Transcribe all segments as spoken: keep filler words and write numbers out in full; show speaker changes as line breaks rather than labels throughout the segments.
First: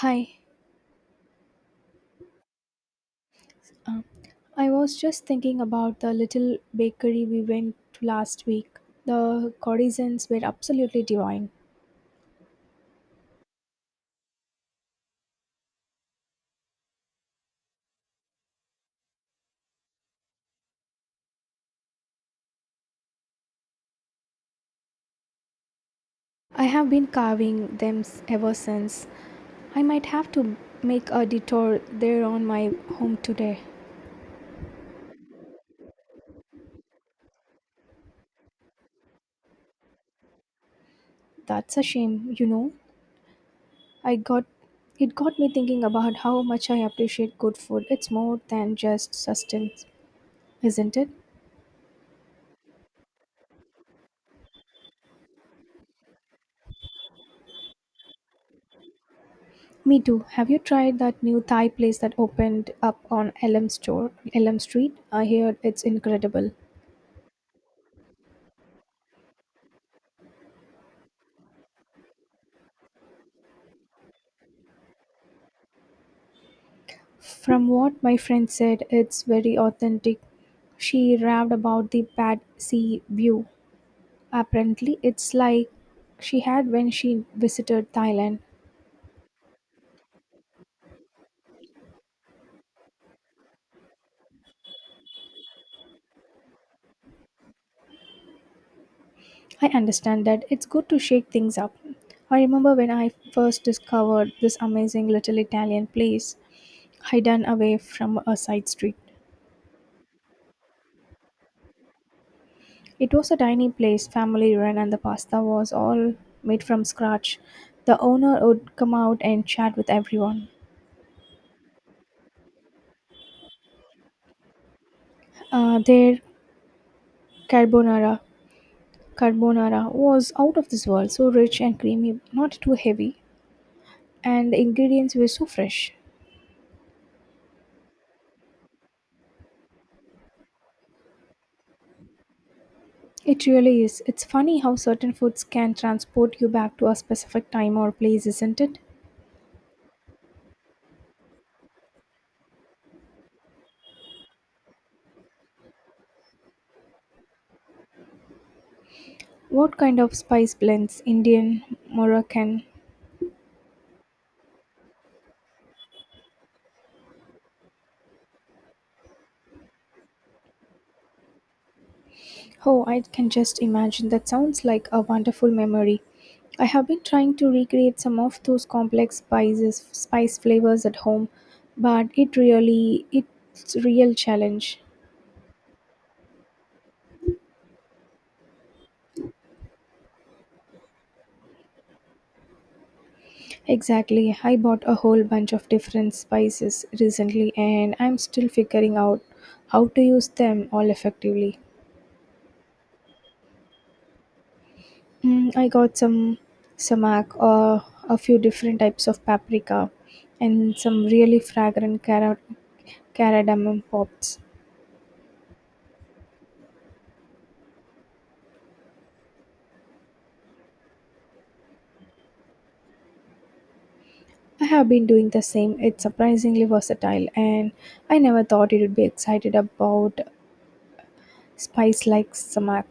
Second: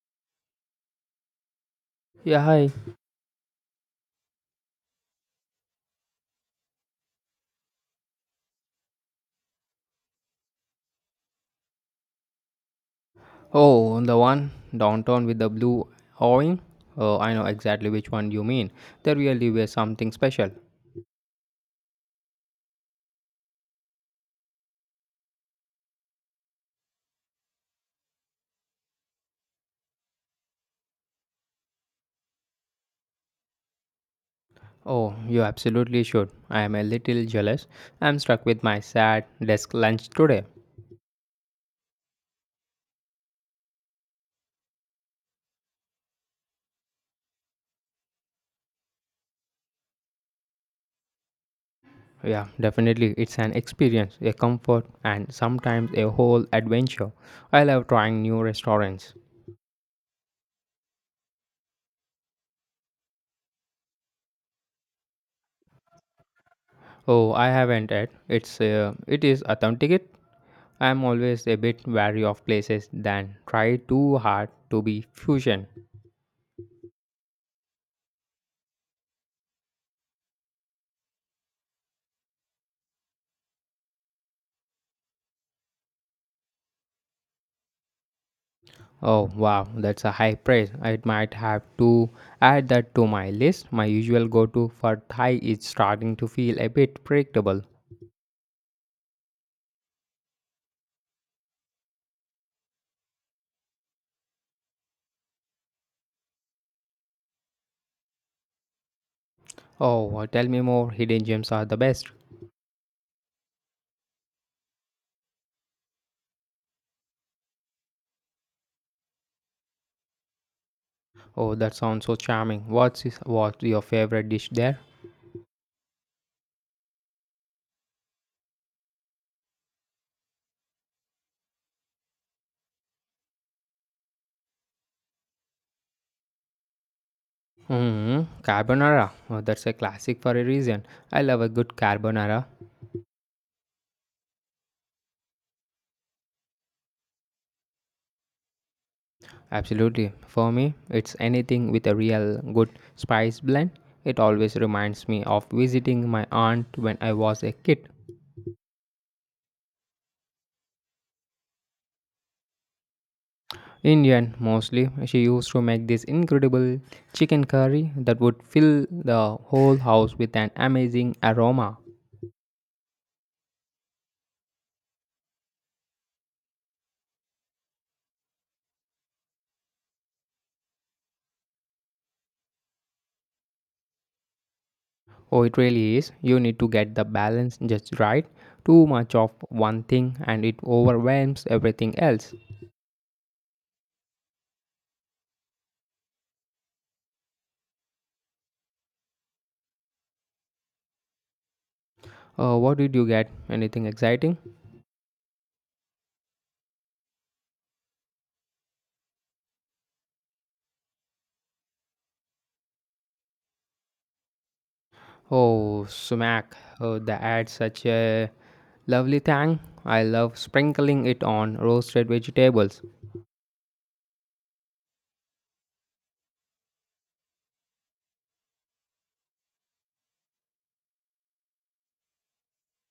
Hi,
Yeah, hi.
um, I was just thinking about the little bakery we went to last week. The courtesans were absolutely divine.
Oh, the one downtown with the blue awning? Oh, I know exactly which one you mean. There really were something special.
I have been carving them s- ever since. I might have to make a detour there on my home today.
Oh, you absolutely should. I am a little jealous. I'm stuck with my sad desk lunch today.
That's a shame, you know. I got It got me thinking about how much I appreciate good food. It's more than just sustenance, isn't it?
Yeah, definitely. It's an experience, a comfort, and sometimes a whole adventure. I love trying new restaurants.
Me too. Have you tried that new Thai place that opened up on Elm Store, Elm Street? I heard it's incredible.
Oh, I haven't yet. It's uh, it is authentic. It. I'm always a bit wary of places that try too hard to be fusion.
From what my friend said, it's very authentic. She raved about the bad sea view. Apparently, it's like she had when she visited Thailand.
Oh wow, that's a high praise. I might have to add that to my list. My usual go to for Thai is starting to feel a bit predictable.
I understand that it's good to shake things up. I remember when I first discovered this amazing little Italian place hidden away from a side street.
Oh, uh, tell me more. Hidden gems are the best.
It was a tiny place, family run, and the pasta was all made from scratch. The owner would come out and chat with everyone.
Oh, that sounds so charming. What's, is, what's your favorite dish there?
Uh, their carbonara carbonara was out of this world, so rich and creamy, not too heavy, and the ingredients were so fresh.
Mm, carbonara. Oh, that's a classic for a reason. I love a good carbonara.
It really is. It's funny how certain foods can transport you back to a specific time or place, isn't it?
Absolutely. For me, it's anything with a real good spice blend. It always reminds me of visiting my aunt when I was a kid.
What kind of spice blends? Indian, Moroccan?
Indian mostly. She used to make this incredible chicken curry that would fill the whole house with an amazing aroma.
Oh, I can just imagine. That sounds like a wonderful memory. I have been trying to recreate some of those complex spices, spice flavors at home, but it really it's real challenge.
Oh, it really is. You need to get the balance just right. Too much of one thing and it overwhelms everything else.
Exactly. I bought a whole bunch of different spices recently and I'm still figuring out how to use them all effectively.
Uh, what did you get? Anything exciting?
Mm, I got some samak, uh, a few different types of paprika, and some really fragrant cara- cardamom pops.
Oh, smack. Oh, that adds such a lovely tang. I love sprinkling it on roasted vegetables.
I have been doing the same. It's surprisingly versatile, and I never thought it would be excited about spice like samak.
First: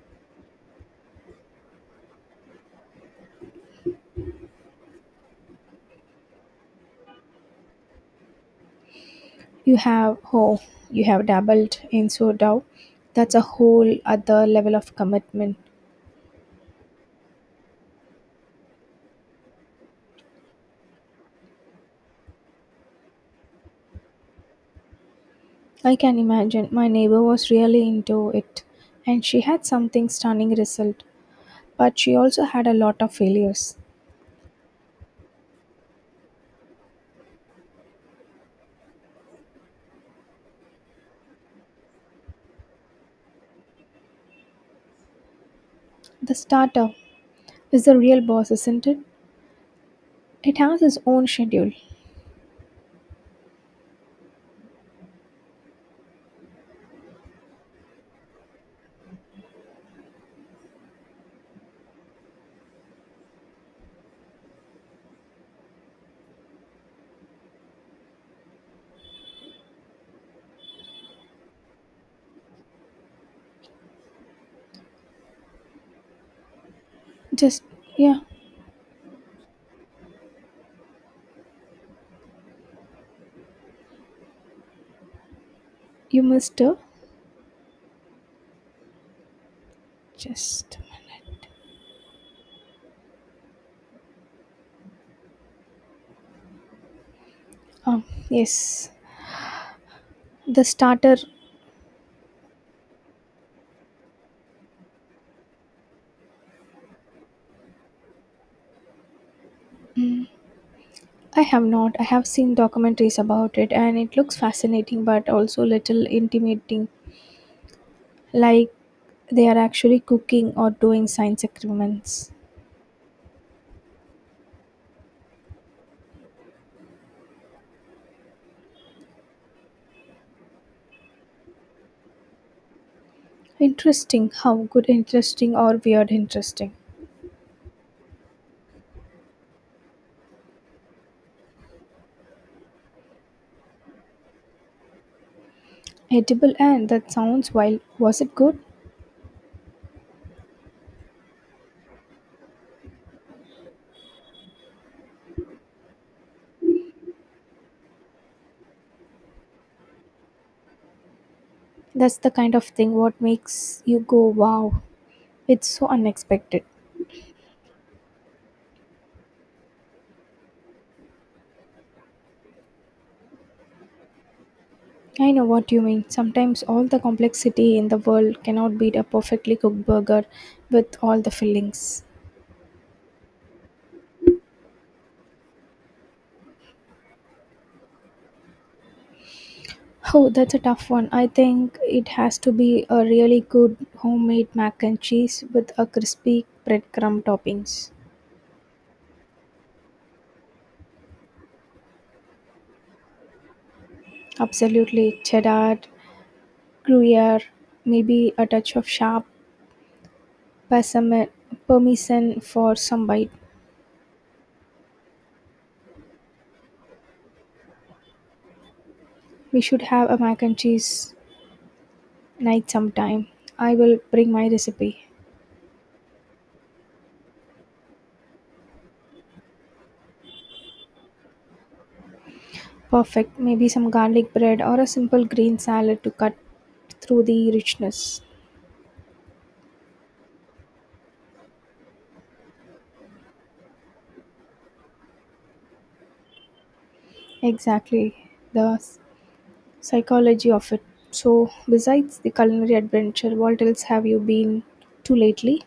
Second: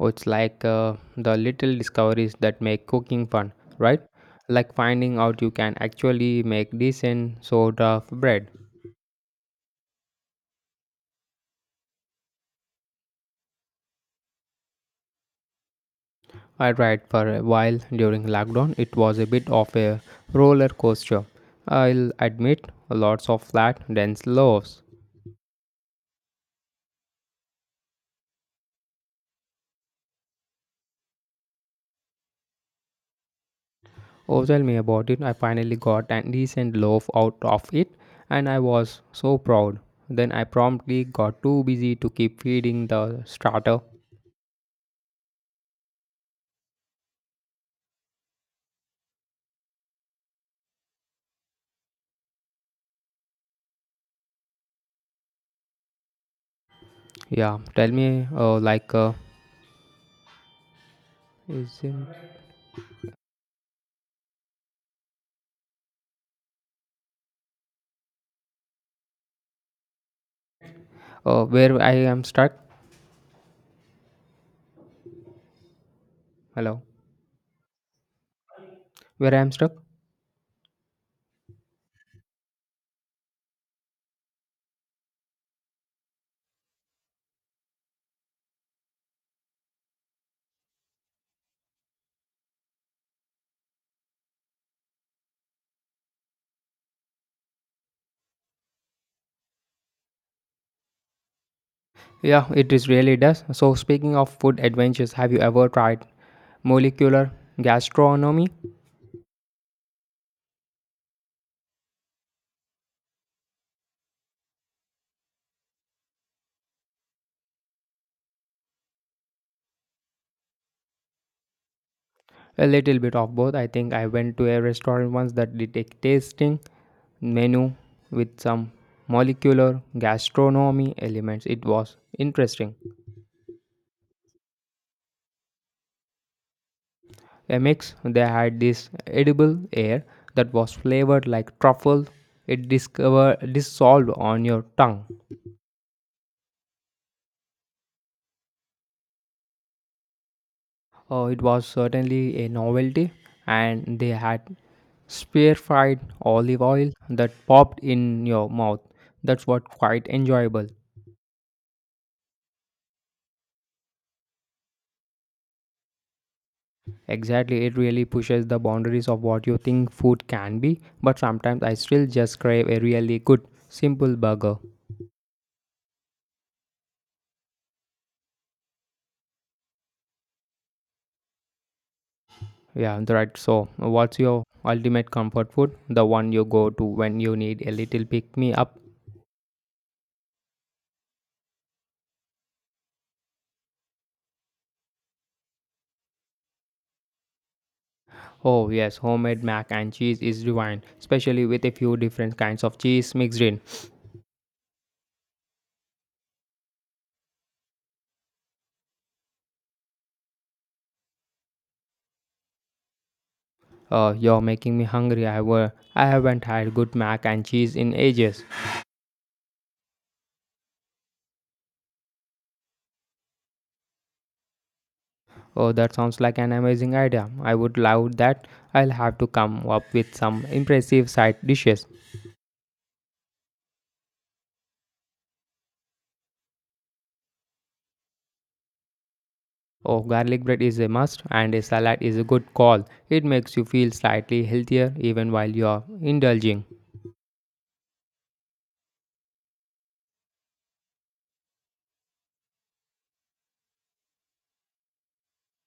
Oh, it's like uh, the little discoveries that make cooking fun, right? Like finding out you can actually make decent sort of bread.
You have oh, you have dabbled in sourdough. That's a whole other level of commitment.
I tried for a while during lockdown. It was a bit of a roller coaster. I'll admit, lots of flat, dense loaves.
I can imagine. My neighbor was really into it, and she had something stunning result, but she also had a lot of failures.
Oh, tell me about it. I finally got a decent loaf out of it, and I was so proud. Then I promptly got too busy to keep feeding the starter.
The startup is the real boss, isn't it? It has its own schedule.
Yeah, tell me, uh, like, uh, isn't oh where I am stuck? Hello,
Just, yeah,
where I am stuck?
you missed her. Just a minute. Um, yes, the starter.
Yeah, it is really does. So speaking of food adventures, have you ever tried molecular gastronomy?
I have not. I have seen documentaries about it and it looks fascinating but also little intimidating, like they are actually cooking or doing science experiments.
A little bit of both. I think I went to a restaurant once that did a tasting menu with some molecular gastronomy elements. It was interesting.
Interesting. How good, interesting, or weird, interesting.
A mix. They had this edible air that was flavored like truffle. It discover dissolved on your tongue.
Edible and that sounds wild. Was it good?
Uh, it was certainly a novelty, and they had spear fried olive oil that popped in your mouth. That's what quite enjoyable.
That's the kind of thing what makes you go, wow, it's so unexpected.
Exactly, it really pushes the boundaries of what you think food can be, but sometimes I still just crave a really good, simple burger.
I know what you mean. Sometimes all the complexity in the world cannot beat a perfectly cooked burger with all the fillings.
Yeah, right. So, what's your ultimate comfort food? The one you go to when you need a little pick me up?
Oh, that's a tough one. I think it has to be a really good homemade mac and cheese with a crispy breadcrumb toppings.
Oh, yes, homemade mac and cheese is divine, especially with a few different kinds of cheese mixed in.
Absolutely, cheddar, gruyere, maybe a touch of sharp parmesan parmesan for some bite.
Uh, you're making me hungry. I, were, I haven't had good mac and cheese in ages.
We should have a mac and cheese night sometime. I will bring my recipe.
Oh, that sounds like an amazing idea. I would love that. I'll have to come up with some impressive side dishes.
Perfect. Maybe some garlic bread or a simple green salad to cut through the richness.
Oh, garlic bread is a must, and a salad is a good call. It makes you feel slightly healthier even while you're indulging.
Exactly. The s- psychology of it. So, besides the culinary adventure, what else have you been to lately?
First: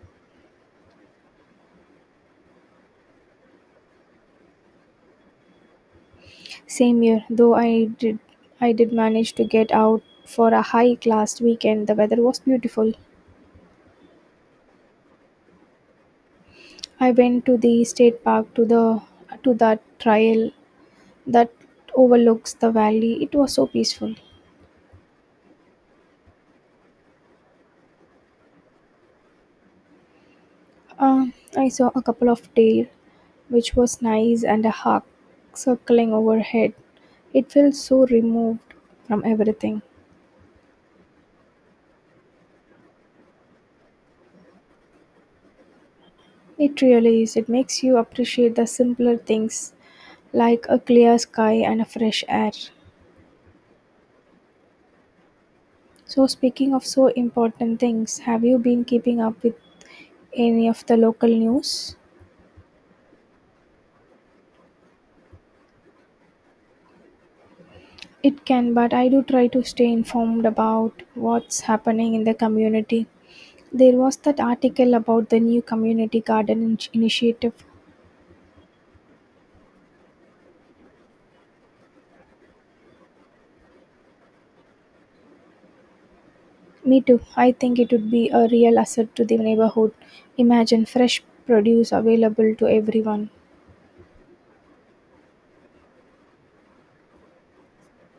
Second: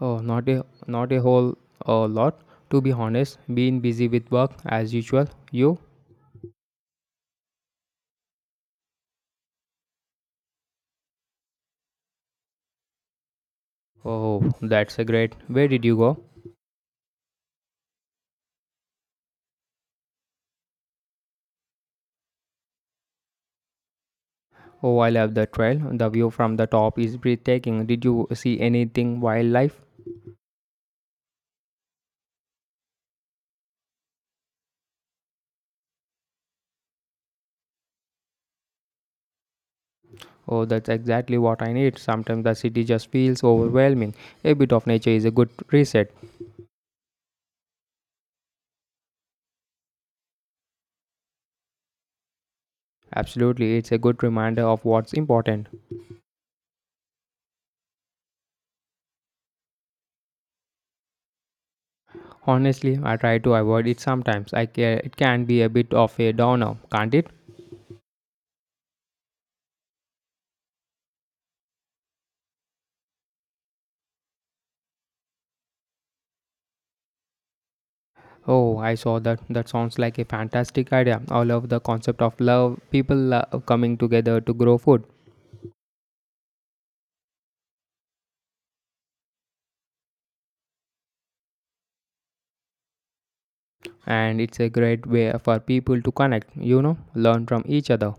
Oh, not a not a whole uh, lot, to be honest. Being busy with work as usual. You?
Same year, though I did I did manage to get out for a hike last weekend. The weather was beautiful.
Oh, that's a great. Where did you go?
I went to the state park to the to that trail that overlooks the valley. It was so peaceful.
Oh, I love the trail. The view from the top is breathtaking. Did you see anything wildlife?
Uh, I saw a couple of tail, which was nice, and a hawk circling overhead. It felt so removed from everything.
Oh, that's exactly what I need. Sometimes the city just feels overwhelming. A bit of nature is a good reset.
It really is. It makes you appreciate the simpler things like a clear sky and a fresh air.
Absolutely, it's a good reminder of what's important.
So, speaking of so important things, have you been keeping up with any of the local news?
Honestly, I try to avoid it sometimes. I care. It can be a bit of a downer, can't it?
It can, but I do try to stay informed about what's happening in the community. There was that article about the new community garden in- initiative.
Oh, I saw that. That sounds like a fantastic idea. I love the concept of love, people love coming together to grow food.
Me too. I think it would be a real asset to the neighborhood. Imagine fresh produce available to everyone.
And it's a great way for people to connect, you know, learn from each other.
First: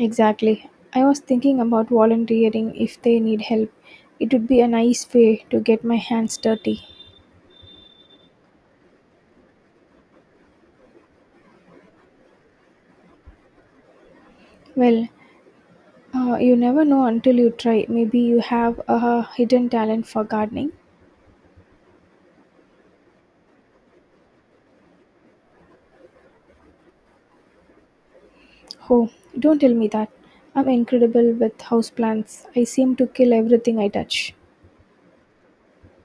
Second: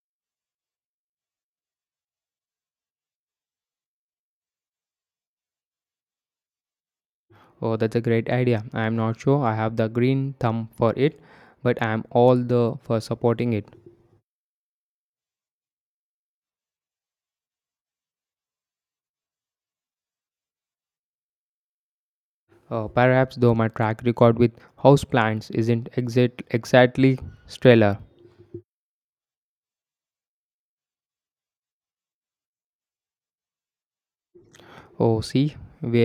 Exactly. I was thinking about volunteering if they need help. It would be a nice way to get my hands dirty.
Oh, that's a great idea. I'm not sure I have the green thumb for it, but I'm all the for supporting it.
Well, uh, you never know until you try. Maybe you have a hidden talent for gardening.
uh, perhaps though my track record with houseplants isn't exact, exactly stellar.
Oh, don't tell me that. I'm incredible with houseplants. I seem to kill everything I touch.
Oh see, we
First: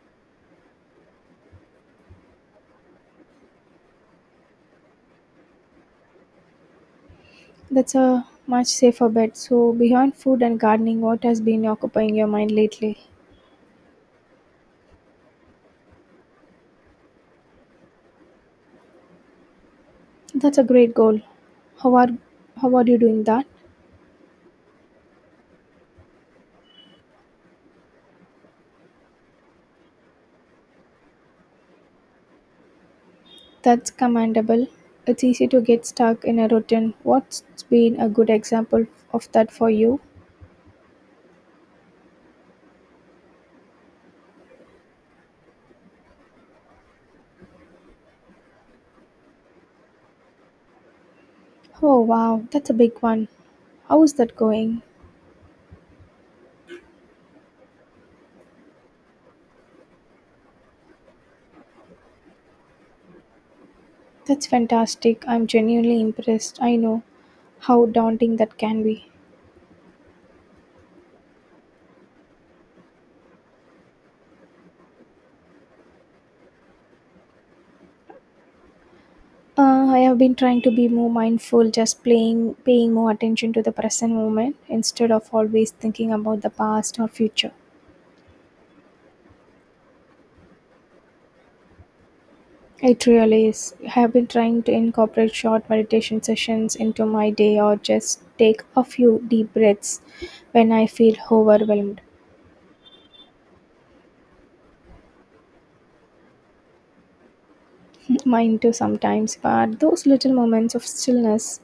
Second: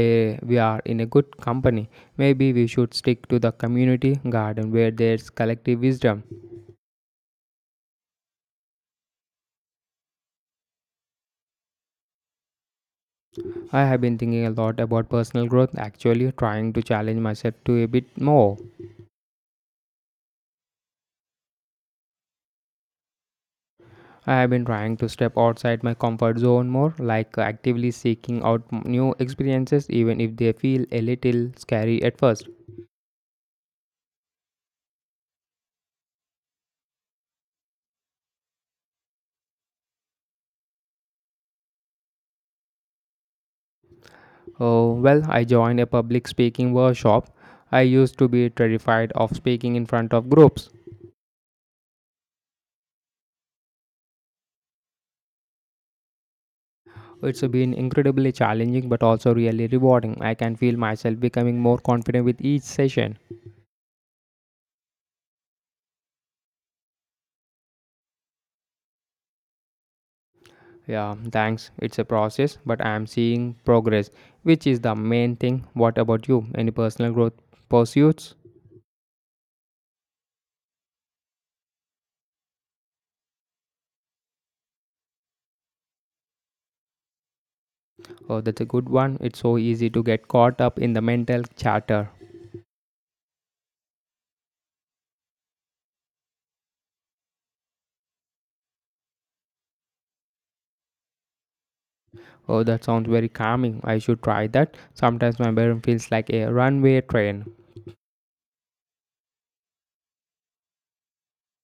we are in a good company. Maybe we should stick to the community garden where there's collective wisdom.
That's a much safer bet. So, beyond food and gardening, what has been occupying your mind lately?
I have been thinking a lot about personal growth, actually trying to challenge myself to a bit more.
That's a great goal. How are how are you doing that?
I have been trying to step outside my comfort zone more, like actively seeking out m- new experiences, even if they feel a little scary at first.
That's commendable. It's easy to get stuck in a routine. What's been a good example of that for you?
Oh, well, I joined a public speaking workshop. I used to be terrified of speaking in front of groups.
Oh wow, that's a big one. How is that going?
It's been incredibly challenging but also really rewarding. I can feel myself becoming more confident with each session.
That's fantastic. I'm genuinely impressed. I know how daunting that can be.
Yeah, thanks. It's a process, but I am seeing progress, which is the main thing. What about you? Any personal growth pursuits?
Uh, I have been trying to be more mindful, just playing, paying more attention to the present moment instead of always thinking about the past or future.
Oh, that's a good one. It's so easy to get caught up in the mental chatter.
It really is. I have been trying to incorporate short meditation sessions into my day or just take a few deep breaths when I feel overwhelmed.
Oh, that sounds very calming. I should try that. Sometimes my brain feels like a runway train.
Mine too sometimes, but those little moments of stillness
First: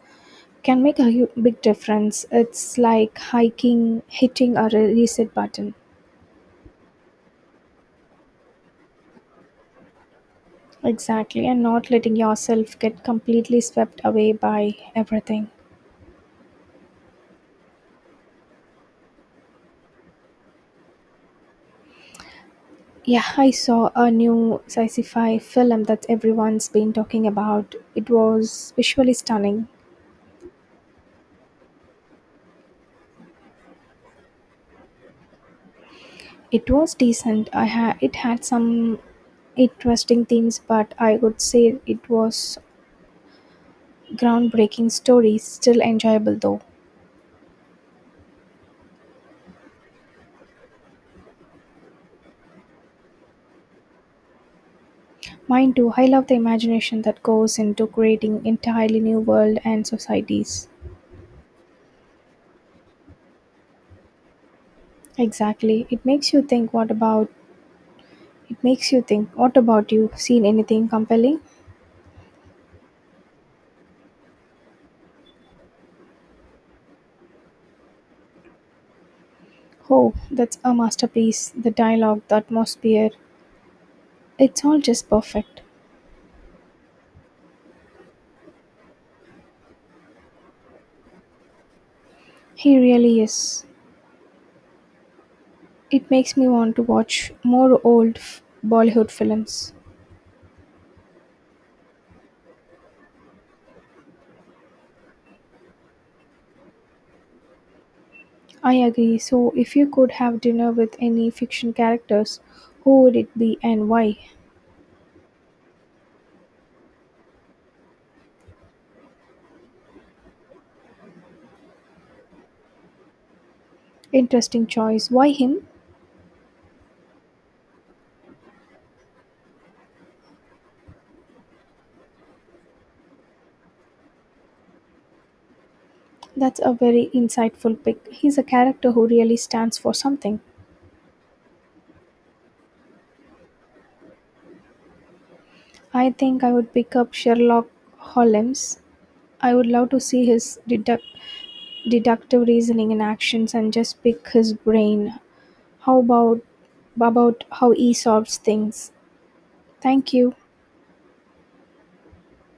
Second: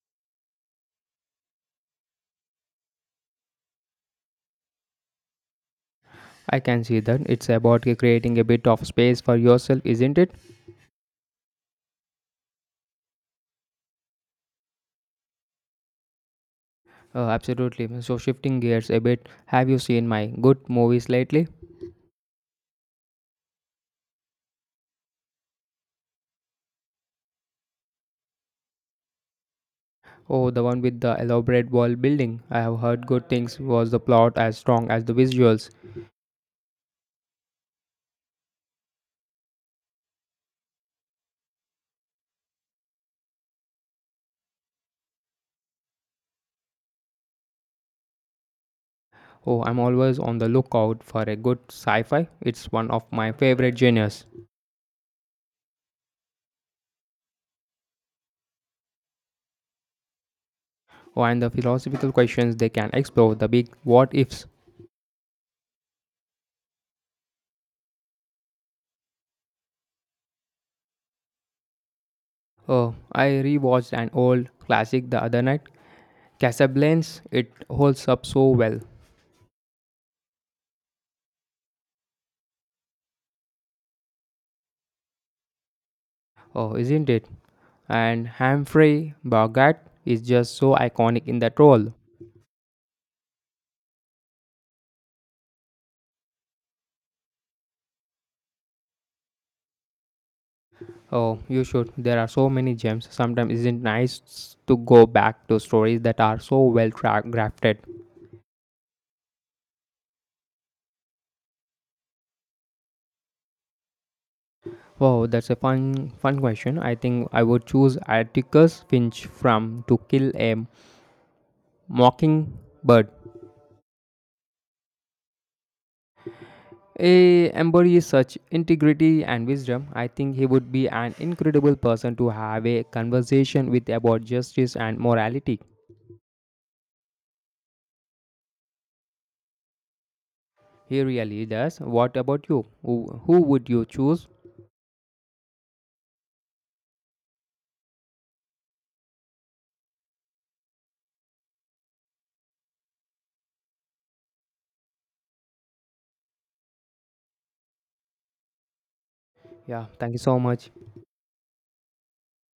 can make a hu- big difference. It's like hiking, hitting a re- reset button.
I can see that. It's about creating a bit of space for yourself, isn't it?
Exactly, and not letting yourself get completely swept away by everything.
Oh, absolutely. So, shifting gears a bit, have you seen my good movies lately?
Yeah, I saw a new sci-fi film that everyone's been talking about. It was visually stunning.
Oh, the one with the elaborate world building. I have heard good things. Was the plot as strong as the visuals?
It was decent. I had it had some interesting themes, but I would say it was groundbreaking stories. Still enjoyable though.
Oh, I'm always on the lookout for a good sci fi. It's one of my favorite genres.
Mine too. I love the imagination that goes into creating entirely new world and societies.
And the philosophical questions they can explore, the big what ifs.
Exactly. It makes you think what about It makes you think, what about you? Seen anything compelling?
Oh, I rewatched an old classic the other night, Casablanca. It holds up so well,
Oh, that's a masterpiece. The dialogue, the atmosphere, it's all just perfect.
oh, isn't it? And Humphrey Bogart is just so iconic in that role.
He really is. It makes me want to watch more old f- Bollywood films.
Oh, you should. There are so many gems. Sometimes isn't nice to go back to stories that are so well tra- crafted.
I agree. So, if you could have dinner with any fiction characters, who would it be and why?
Wow, that's a fun fun question. I think I would choose Atticus Finch from To Kill a Mockingbird.
Interesting choice. Why him?
A embodies such integrity and wisdom. I think he would be an incredible person to have a conversation with about justice and morality.
That's a very insightful pick. He's a character who really stands for something.
He really does. What about you? Who, who would you choose?
I think I would pick up Sherlock Holmes. I would love to see his deduct- deductive reasoning in actions and just pick his brain. How about about how he solves things?
Yeah,
Thank
thank you
you.
so much.